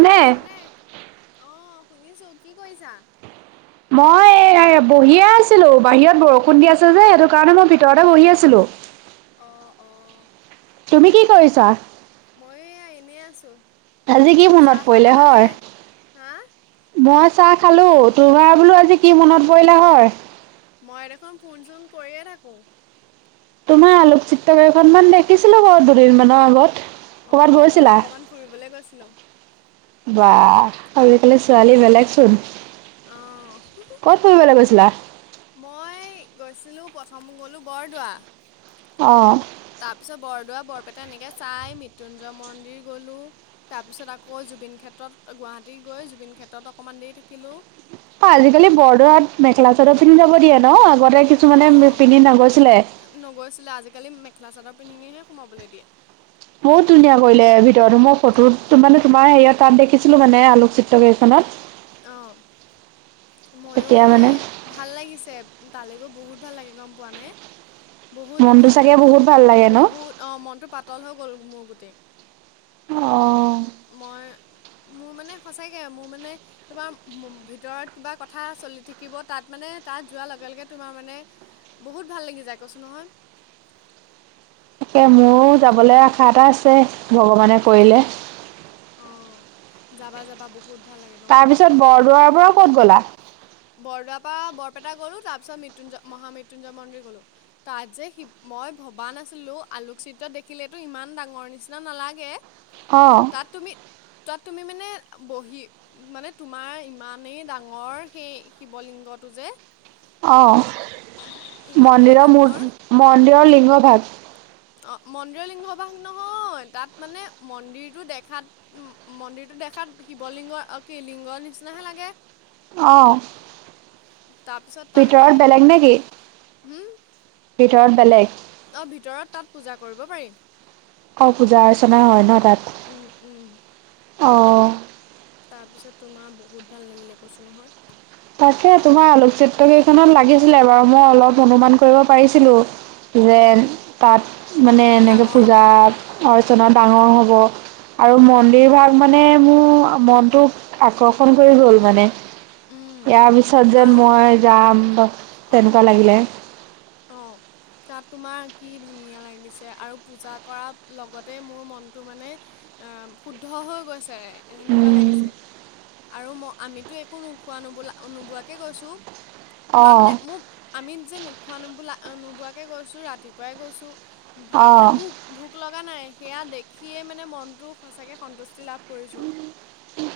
শুনিছানে অ', শুনিছো কি কৰিছা? মই বহিয়ে আছিলো বাহিৰত বৰষুণ দি আছে যে সেইটো কাৰণে মই ভিতৰতে বহি আছিলো। অ', অ' তুমি কি কৰিছা। মই এয়া এনেই আছোঁ। আজি কি মনত চাহ তাহ পৰিলে খালানে? হয়। হা? মই চাহ খালোঁ তোৰ [unintelligible] বোলো আজি কি মনত পৰিলে হয়। মই দেখোন ফোন চোন কৰিয়ে থাকোঁ। তোমাৰ আলোকচিত্ৰ কেইখনমান দেখিছিলো বাৰু দুদিনমানৰ আগত। অ ক'ৰবাত মই গৈছিলা? অকণমান ফুৰিবলৈ গৈছিলোঁ। বাহ আজিকালি ছোৱালী বেলেগচোন। অহ। ক'ত ফুৰিবলৈ গৈছিলা। মই গৈছিলোঁ প্ৰথম গ'লো বৰদোৱা। অ। তাৰপিছত বৰদোৱা বৰপেটা এনেকৈ চাই মৃত্যুঞ্জয় মন্দিৰ গ'লোঁ। তাৰপিছত আকৌ জুবিন ক্ষেত্ৰত গুৱাহাটী গৈ জুবিন ক্ষেত্ৰত অকমান দেৰি থাকিলোঁ। [unintelligible] আজিকালি বৰদোৱাত মেখেলা চাদৰ পিন্ধি যাব দিয়ে নহ আগতে কিছুমানে পিন্ধি নগৈছিলে। নগৈছিলে আজিকালি মেখেলা চাদৰ পিন্ধিহে সোমাবলৈ দিয়ে। বহুত ধুনীয়া কৰিলে ভিতৰত মই ফটো মানে তোমাৰ হেৰি তাত দেখিছিলো মানে আলোকচিত্ৰ কেইখনত। অ মইও তেতিয়া মানে সেই। ভাল লাগিছে তালে গৈ বহুত ভাল লাগে গম পোৱা নে। বহুত মনটো ভাল চাগে লাগে মানে বহুত ভাল লাগে ন? বহুত অ মনটো পাতল হৈ গ'ল মোৰ গোটেই। অ। মই মোৰ মানে সঁচাকে মোৰ মানে। তোমাৰ ভিতৰত কিবা কথা চলি থাকিব তাত মানে তাত যোৱাৰ লগে লগে তোমাৰ মানে। বহুত ভাল লাগি যায় কৈছো নহয়। তাকে মোৰো যাবলৈ আশা এটা আছে ভগৱানে কৰিলে। অ যাবা, যাবা বহুত। ভাল লাগে গম পোৱা তাৰপিছত বৰদোৱাৰ পৰা ক'ত গ'লা। বৰদোৱাৰ পৰা বৰপেটা গ'লোঁ তাৰপিছত মৃত্যুঞ্জয় মহা মৃত্যুঞ্জয় মন্দিৰ গ'লোঁ। তাত যে শিৱ মই ভবা নাছিলো আলোকচিত্ৰ দেখিলেতো ইমান ডাঙৰ নিচিনা নালাগে। অ। তাত তুমি তাত তুমি মানে বহি মানে তোমাৰ ইমানেই ডাঙৰ। সেই শিৱলিংগটো যে। অ ইমানেই মন্দিৰৰ ডাঙৰ [unintelligible] মন্দিৰৰ লিংগ ভাগ। অ মন্দিৰৰ লিংগ ভাগ নহয় তাত মানে মন্দিৰটো দেখাত। মন্দিৰটো দেখাত শিৱ লিংগ কি লিংগৰ নিচিনাহে লাগে। অ', তাৰপিছত ভিতৰত বেলেগ নেকি? [unintelligible] হম। ভিতৰত বেলেগ। অ ভিতৰত তাত পূজা কৰিব পাৰি। অ পূজা অৰ্চনা হয় নহ তাত। উম উম। অ। তাৰপিছত তোমাৰ বহুত ভাল লাগিলে কৈছোঁ নহয়। তাকে তোমাৰ আলোকচিত্ৰ কেইখনত লাগিছিলে বাৰু মই অলপ অনুমান কৰিব পাৰিছিলো। যে উম তাত মানে এনেকৈ ডাঙৰ পূজা হ'ব অৰ্চনা ডাঙৰ হ'ব। আৰু অঁ মন্দিৰভাগ মানে মোৰ মনটো আকৰ্ষণ কৰি গ'ল মানে। উম ইয়াৰ পিছত যেন আৰু মই যাম তেনেকুৱা লাগিলে। অ। তাত তোমাৰ কি ধুনীয়া লাগিছে আৰু পূজা কৰাৰ লগতে মোৰ মনটো মানে। আহ শুদ্ধ হৈ গৈছে এনেকুৱা লাগিছে। আৰু ম আমিতো একো নোখোৱা নোবালা-নোবোৱাকে গৈছোঁ। তোমাৰ অঁ মানে মোক আমি যে নোখোৱা নোবোলা উম নোখোৱাকে গৈছো ৰাতিপুৱাই গৈছো। ভা মানে অঁ বুক ভোক লগা নাই সেয়া দেখিয়েই মানে মনটো সঁচাকৈ সন্তুষ্টি লাভ কৰিছো।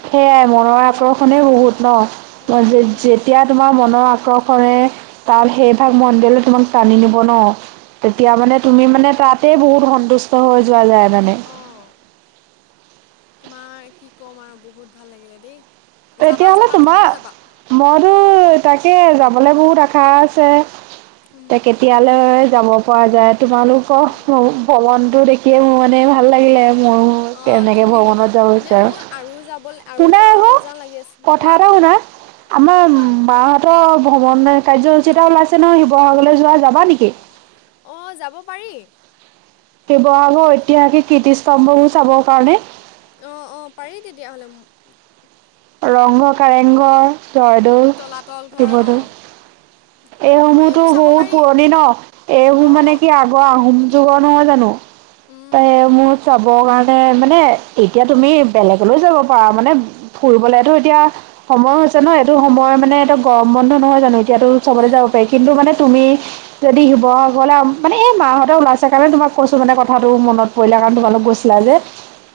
সেইয়াই মনৰ আকৰ্ষণেই বহুত ন। উম উম যে-যে-যেতিয়া তোমাৰ মনৰ আকৰ্ষণেৰে তাৰ সেই ভাগ মন্দিৰলৈ তোমাক টানি নিব ন। তেতিয়া উম মানে তুমি মানে তাতেই বহুত সন্তুষ্ট হৈ যোৱা যায় মানে। অ' তোমাৰ কি কম আৰু বহুত ভাল লাগিলে দেই। যাবা তেতিয়াহ'লে যাবা তোমাৰ তুমিও যাবা। মইতো তাকে যাবলৈ বহুত আশা আছে। উম তেকে ইয়ালৈ যাব পৰা যায় উম তোমালোকৰ ভৱনতো দে খিয়ে মোৰ মানে ভাল লাগিলে মোৰ অ', তুমি গ মানে মোৰ আৰু যাব আৰু শুনা যাওঁ আকৌ আৰু যাওঁ লাগি আছে। কথা কোৱাম এটা শুনা আমাৰ কোৱাম মাহঁতৰ ভ্ৰমণ কাৰ্যসূচী এটা ওলাইছে নহয় শিৱসাগৰলৈ যোৱা। যাবা নেকি? অ', যাব পাৰি। শিৱসাগৰ ঐতিহাসিক কীৰ্তিতম্ভবো চাবৰ কাৰণে। অ', অ', পাৰি তেতিয়া হ'লে ৰং ঘৰ, কাৰেং ঘৰ, জয়দৌল, তলাতল ঘৰ শিৱদৌল। অ' অ' এইসমূহতো এইবোৰ চাব বহুত পাৰি পুৰণি ন। এইসমূহ মানে অ' কি আহোম যুগৰ নহয় জানো উম ত মোৰ চাবৰ কাৰণে মানে এতিয়া তুমি বেলেগলৈ যাব পাৰা মানে ফুৰিবলৈতো এতিয়া সময়ো হৈছে ন এইটো সময় মানে এইটো গৰম বন্ধ নহয় জানো এতিয়াতো চবলৈ উম যাব পাৰি কিন্তু মানে তুমি যদি শিৱসাগৰলৈ মানে এই মাহঁতে ওলাইছে কাৰণে তোমাক কৈছো মানে কথাটো মনত পৰিলে কাৰণ তোমালোক গৈছ ছিলা যে।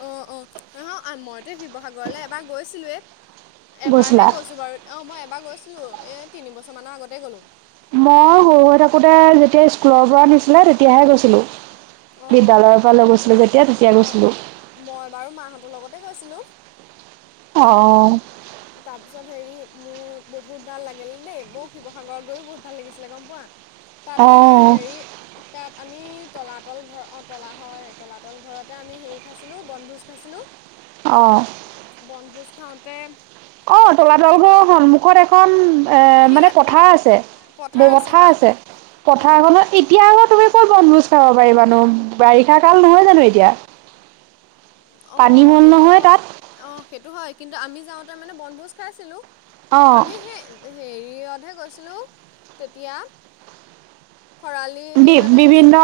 অ', অ', মইতো শিৱসাগৰলৈ এবাৰ গৈছিলোৱেই গৈছিলা এবাৰহে গৈছোঁ বাৰু। অ', মই এবাৰ গৈছিলো এই তিনি বছৰ মানৰ আগতেই গ'লো। মই সৰু হৈ থাকোঁতে যেতিয়া স্কুলৰ পৰা নিছিলে তেতিয়াহে গৈছিলো। অ' বিদ্যালয়ৰ পৰা লৈ গৈছিলো যেতিয়া তেতিয়া অ' গৈছিলো। মই বাৰু মাহঁতৰ লগতে গৈছিলো। অ'। তাৰপিছত হেৰি মোৰ বহুত ভাল লাগিলে দেই। মই শিৱসাগৰত গৈয়ো বহুত ভাল লাগিছিলে গম পোৱা। তাত তোমাৰ অঁ হেৰি তাত আমি তলাতল ঘৰ অ' তলা হয় তলাতল ঘৰতে আমি হেৰি খাইছিলো বনভোজ খাইছিলো। অ'। বনভোজ খাওঁতে অ', তলাতল ঘৰৰ সন্মুখত এখন এ ফিল্ড মানে পথাৰ অ' আছেয় ব পথাৰ পথাাৰ হয় আছে উম। পথাৰখনত এতিয়া আকৌ তুমি ক'ত বনভোজ খাব পাৰিবানো বাৰিষা কাল নহয় জানো এতিয়া। পানী অ', হ'ল এইটো নহয় হয়। তাত অ', সেইটো হয় কিন্তু আমি যাওঁতে মানে বনভোজ খাইছিলো অ', আমি সেই হেৰিতহে গৈছিলোঁ তেতিয়া। খৰালি হেৰিয়তে বি-বিভিন্ন গৈছিলোঁ।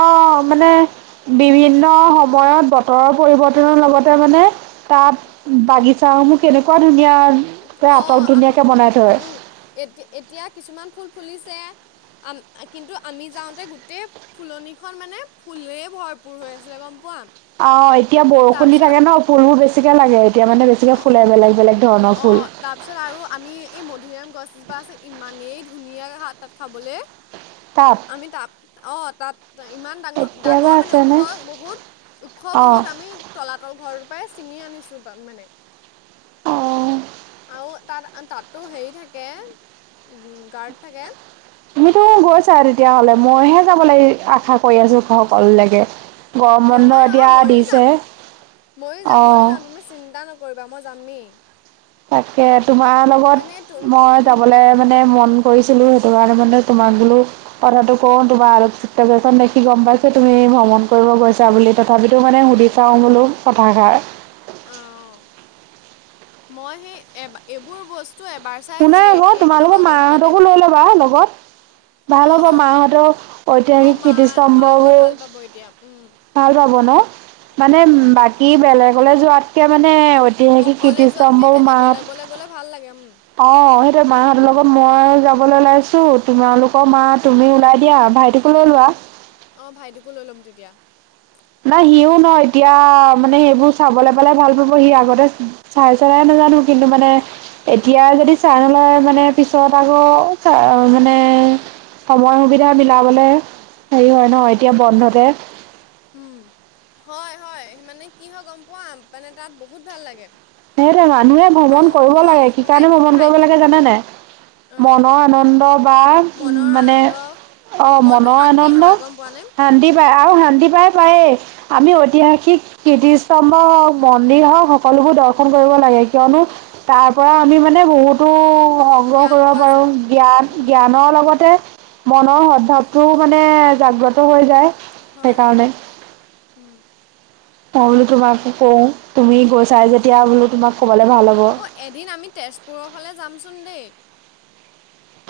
মানে বিভিন্ন সময়ত বতৰৰ পৰিৱৰ্তনৰ লগতে মানে তাত বাগিচাসমূহ কেনেকুৱা ধুনীয়াকৈ আটক ধুনীয়াকৈ বনাই থয়। এতি-এতিয়া কিছুমান ফুল ফুলিছে, কিন্তু আমি যাওঁতে গোটেই ফুলনিখন মানে ফুলেই ভৰপৰ হৈ আছিলে গম পোৱা। অ', এতিয়া বৰষুণ দি তাৰপিছত থাকে ন ফুলবোৰ বেছিকে লাগে এতিয়া মানে বেছিকে অ', ফুলে বেলেগ বেলেগ ধৰণৰ ফুল। অ', তাৰপিছত আৰু আমি এই মধুৰিআম গছজোপা আছে ইমানেই ধুনীয়াকৈ তাত খাবলৈ। তাত। আমি তাত অ' তাত ইমান ডাঙৰ এতিয়াবা ডাঙৰ মানে ওখ আছেনে বহুত ওখ অঁ বহুত আমি তলাতল ঘৰৰ পৰাই ছিঙি আনিছোঁ মানে অ', আৰু তাত তাতো হেৰি থাকে, গাৰ্ড থাকে তুমিতো গৈছা তেতিয়াহ'লে মইহে যাব লাগ আশা কৰি আছো সকলকে নহয় নহয় ময়ো যাম ময়ো যাম ময়ো অঁ যাম তুমি চিন্তা নকৰিবা মই যামেই তাকে, তোমাৰ মানে তুম লগত মই ইম ই যাবলৈ মানে মন কৰিছিলো, সেইটো কাৰণে মানে তোমাক বলো কথাাতটো কওঁ তোমাৰ আলোকচিত্ৰ দেখি গম পাইছ তুমি ভ্ৰমণ কৰিব গৈছা বুলি তথাপিতো মানে, সুধি চাওঁ বোলো কথাষাৰ [unintelligible] চাই শুনা হে আকৌ শেষ তোমালোকৰ নহয়, গম পোৱা নাই মাহঁতকো ল'বা লগত- ভাল হ'ব অ', মাহঁতৰ অ', ঐতিহাসিক মা, মা গৈ কীৰ্তিস্তম্ভবোৰ ভাল পাব এতিয়া উম', ভাল পব ন মানে, ভাল পাব বাকী বেলেগলৈ যোৱাতকে মানে ঐতিহাসিক অকলে যোৱাতকৈ কীৰ্ত্তিস্তম্ভও তে- মাত দলে বলে ভাল লাগে ম অ', সেইটো মাহঁতৰ লগত মই যাবলৈ ওলাইছো, তোমালোকৰ মা তুমি ওলাই দিয়া ভাইটোক লোৱা অ', ভাইটিকো লৈ ল'ম তেতিয়া নাই সিও ন এতিয়া মানে, সেইবোৰ চাবলৈ পালে ভাল পাব সি আগতে চাই চেলাই নাজানো, কিন্তু মানে এতিয়া, যদি চাই নোলয় মানে পিছত আকৌ চ মানে সময় সুবিধা মিলাবলে হেৰি হয় নহ উম এতিয়া বন্ধতে উম, হয়, হয়, মানে কি হয় গম পোৱা মানে তাত বহুত ভাল লাগে সেইটে, মানুহে আৰু ভ্ৰমণ কৰিব মা লাগে কি কাৰণে ভাইটি ভ্ৰমণ কৰিব ভাইটি লাগে জানোনে অঁ মনৰ আনন্দ, বা উ মনৰ মানে আনন্দ অ', মনটো মনৰ শান্তি আনন্দ, হয় গম পোৱানে শান্তি পাই আৰু শান্তি পাই পায় আমি ঐতিহাসিক কীৰ্তিস্তম্ভ হওক, মন্দিৰ হওঁক সকলোবোৰ দৰ্শ কৰিব লাগে কিয়নো তাৰপৰাআমি মানে, বহুতো সংগ্ৰহ জ্ঞান কৰিব পোৱা পাৰোঁ যায় জ্ঞান উম, জ্ঞানৰ লগতে মনৰ সদভাৱটোও মানে জাগ্ৰত হৈ যায় হয়, হয় সেইকাৰণে মই বোলো তোমাকো কওঁ, তুমি গৈ চাই উম। যেতিয়া বোলো তোমাক ক'বে ভাল হ'ব অ' এদিন আমি তেজপুৰৰ ফালে যামচোন দেই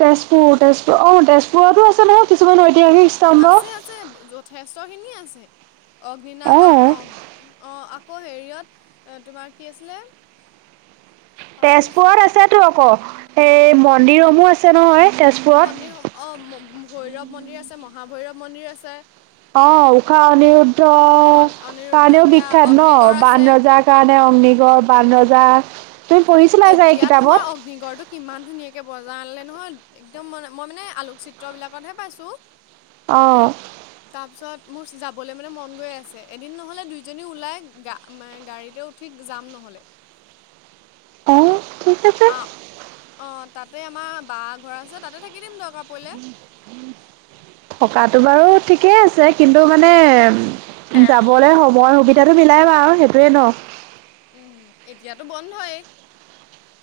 তেজপুৰ, তেজপুৰ, অ', তেজপুৰতো আছে নহয় কিছুমান ঐতিহাসিক স্তম বা [unintelligible] আকৌ অ', হেৰিয়ত তোমাৰ কি আছিলে পাহৰিছোৱেই তেজপুৰত আছেতো আকৌ, এই মন্দিৰসমূহ আছে নহয় তেজপুৰত। মন্দিৰ সম অ, ভৈৰৱ মন্দিৰ আছে, মহাভৈৰৱ মন্দিৰ আছে অ', ঊশা অনিৰুদ্ধ অ অনিৰুদ্ধ কাৰণেও সেয়া বিখ্যাত ন অগ্নিগড় আছে বান ৰজাক কাৰণে অগ্নিগড় বান উম। ৰজা তুমি পৰিছ এতিয়া তোমাৰ কিমান ধুনীয়াকৈ বজাই আনিলে নহয় একদম ম মই মানে আলোকচিত্ৰবিলাকতহে পাইছোঁ অ', তাৰপিছত মোৰ যাবলৈ মানে, মন গৈ আছে এদিন নহ'লে দুইজনী ওলাই গা ম গাড়ীতে ঠিক যাম নহ'লে অ', ঠিক আছে অ', তাতে আমাৰ বা ঘৰ আছে, তাতে থাকি দিম দিয়ক থকাতো বাৰু ঠিকেই আছে, কিন্তু মানে যাবলৈ সময় সুবিধাতটো মিলাই বা সেইটোয়ে ন উম, এতিয়াতো বন্ধই।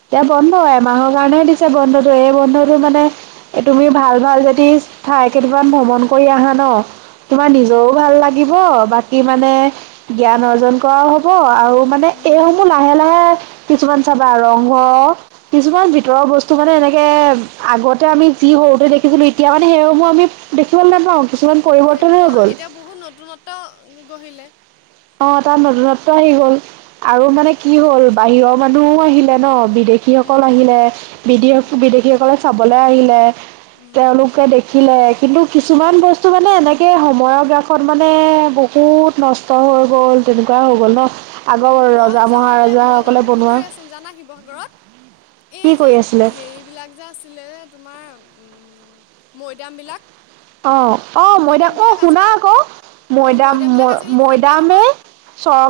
এতিয়া বন্ধ, এমাহৰ কাৰণেহে দিছে বন্ধটো এই বন্ধটো মানে এই তুমি ভাল ভাল যদি ঠাই কেইটামান ভ্ৰমণ কৰি আহা ন' তোমাৰ উম, নিজৰো ভাল লাগিব, বাকী মানে জ্ঞান অৰ্জন কৰাও হ'ব আৰু মানে উম, এইসমূহ লাহে লাহে কিছুমান চাবা ৰংঘ কিছুমান ভিতৰৰ বস্তু মানে এনেকে আগতে আমি যি সৰুতে দেখিছিলো এতিয়া মানে সেইসমূহ আমি দেখিবলৈ নাপাওঁ। কিছুমান পৰিৱৰ্তন হৈ নেপোৱা, গ'ল এতিয়া বহুত নতুনত্ব গঢ়িলে। অ', তাত নতুনত্ব আহি গ'ল, আৰু উম, মানে কি হ'ল বাহিৰৰ মানুহও আহিলে ন' বিদেশ শী সকল উম, আহিলে উম, বিদেশ-বিদেশীসকলে চাবলৈ আহিলে উম, তেওঁলোকে আহিলে, কিন্তু কিছুমান বস্তু মানে এনেকে সময়ৰগ্ৰাসত মানে বহুত নষ্ট নষ্ট হৈ গ'ল, তেনেকুৱা হৈ গ'ল ন'। আগৰ উম, মই ৰজা যাওঁতে, মই মহাৰজাসকলে যাওঁতে কি বনোৱা কৰি আছিল জানা শিৱসাগৰত? এই কি যে কৰি আছিলে হেৰিবিলাক যে আছিলে তোমাৰ মৈদামবিলাক অ', অ', মৈদাম অ', মৈদামবিলাক শুনা আজিকালি আকৌ অঁ মৈদাম মৈদামবিলাক আজিকালি খান্দে ম-মৈদামে নহয়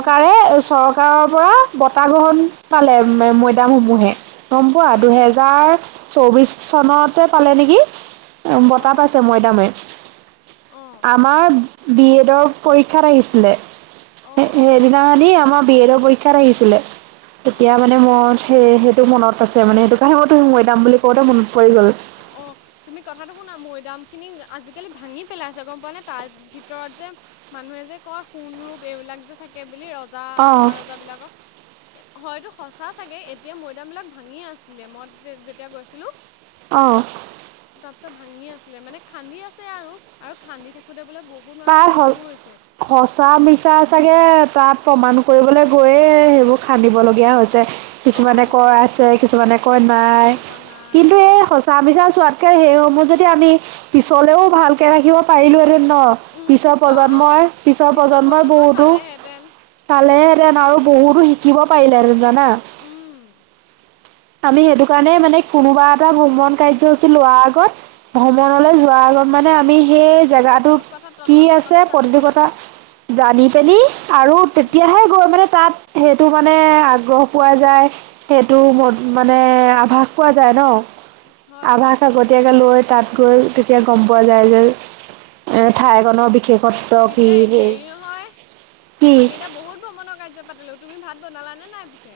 উম পৰা বঁটা গ্ৰহণ উম পালে মৈদামসমূহে। গম পোৱা হয়নি দুহেজাৰ চৌবিশ চনতে পালে নেকি? বঁটা অঁ পাইছে মই অঁ আমাৰ বি এডৰ পৰীক্ষাত আহিছিলে। অঁ অঁ সে-সেইদিনাখনি আমাৰ বি এডৰ পৰীক্ষাত আহিছিলে, তেতিয়া অঁ মানে মই সেই সেইটো মনত আছে মানে সেইটো কাৰণেিহঁতো [unintelligible] মৈদাম বুলি কওঁতে মনত পৰি গ'ল অ' তুমি কথাটো শুনা, মৈদামখিনি আজিকালি ভাঙি পেলাইছে গম পোৱা নাই তাৰ ভিতৰত যে মানুহে যে কয় সোণ ৰূপ এইবিলাক যে থাকে বুলি ৰজা অ', মহাৰজাবিলাকক হয়টো সঁচা চাগে, এতিয়া মৈদামবিলাক ভাঙি আছিলে মই যেতিয়া গৈছিলোঁ। অ'। তাৰ পিছত ভাঙি আছিলে, মানে খান্দি আছে আৰু আৰু খান্দি থাকোতে বোলে বহু পাৰ হ'ল সঁচা মিছা চাগে তাত প্ৰমাণ কৰিবলৈ গৈয়ে সেইবোৰ খান্দিবলগীয়া হৈছে। অঁ কিছুমানে সেইটোৱে কয় হৈছে আছে চাগে কিছুমানে কয় নাই, কিছুমানে কয় নাই কিন্তু এই অঁ সঁচা মিছা চোৱাত ত সেইসমূহ যদি আমি পিছলেও ভালকে ৰাখিব পাৰিলোহেতেন ন'। উম পিছৰ অঁ প্ৰজন্মই পিছৰ প্ৰজন্মই বহুতো পালেহেঁতেন আৰু বহুতো শিকিব পাৰিলেহেতেন জানা। উম আমি সেইটো কাৰণে মানে কোনোবা এটা ভ্ৰমণ কাৰ্যসূচী লোৱাৰ আগত ভ্ৰমণলৈ যোৱাৰ আগত মানে আমি সেই জেগাটো প্ৰতিটো কথা কি তন্ন আছে তন্নকৈ জানিব প্ৰতিটো কথা লাগে জানি পিনি আৰু তেতিয়াহে গৈ মানে তাত সেইটো মানে আগ্ৰহ পোৱা যায় সেইটো ম-মানে আভাস পোৱা যায় হয় ন'। হয় আভাস আগতীয়াকৈ লৈ তাত গৈ তেতিয়া গম পোৱা যায় যে উম, ঠাইকণৰ বিশেষত্ব কি পিছে সেই হেৰি নহয় কি আমি এ বহুত ভ্ৰমণৰ কাৰ্য পাতিলো, তুমি ভাত বনালা নে নাই পিছে?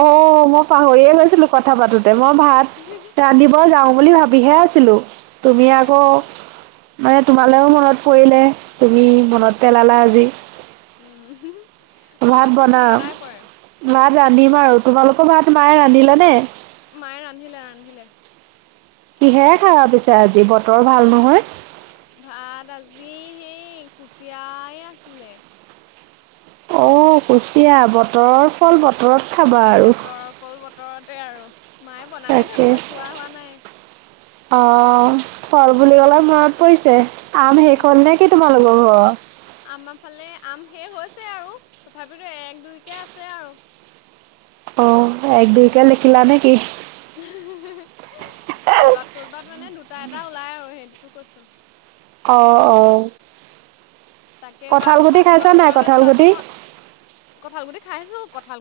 অ', মই পাহৰিয়ে গৈছিলো কথা পাতোতে, মই ভাত ৰান্ধিব যাও বুলি ভাবিহে আ ছিলো তুমি আকৌ অঁ মানে, তোমালৈও মনত পৰিলে তুমি উম মনত পেলালা আজি। উম'। ভাত মনততো মোৰ বনাম, সদায় পৰে ভাত ৰান্ধিম আৰু, তোমালোকৰ ভাত মায়ে ৰান্ধিলে নে? মায়ে ৰান্ধিলে ৰান্ধিলে। কিহে খাবা পিছে আজি? বতৰ ভাল নহয়। ভাত আজি সেই কুচিয়াই আছিলে। অ', কুচিয়া বতৰৰ ফল বতৰত খাবা আৰু। বতৰৰ ফল বতৰতে আৰু, মায়ে বনাহে থৈ তাকে দিছে, খোৱা হোৱা নাই। অ' ফল বুলি উম কলে মনত পৰিছে। আম শেষ উম। হল নেকি তোমালোকৰ ঘৰত। আমাৰ ফালে আম শেষ হৈছে আৰু তথাপিতো এক দুইকে আছে আৰু। অ' এক দুইকে লেখিলা নেকি। ক'ৰবাত ক'ৰবাত মানে দুটা এটা ওলাই আৰু সেইটোতো কৈছোঁ। অ', অ' তাকে, কঁঠাল বাৰু গুটি মই খাইছা নাই শিৱসাগৰলৈ কঁঠাল যোৱাটো, গুটি মই কঁঠাল গুটি খাইছোঁ কঁঠাল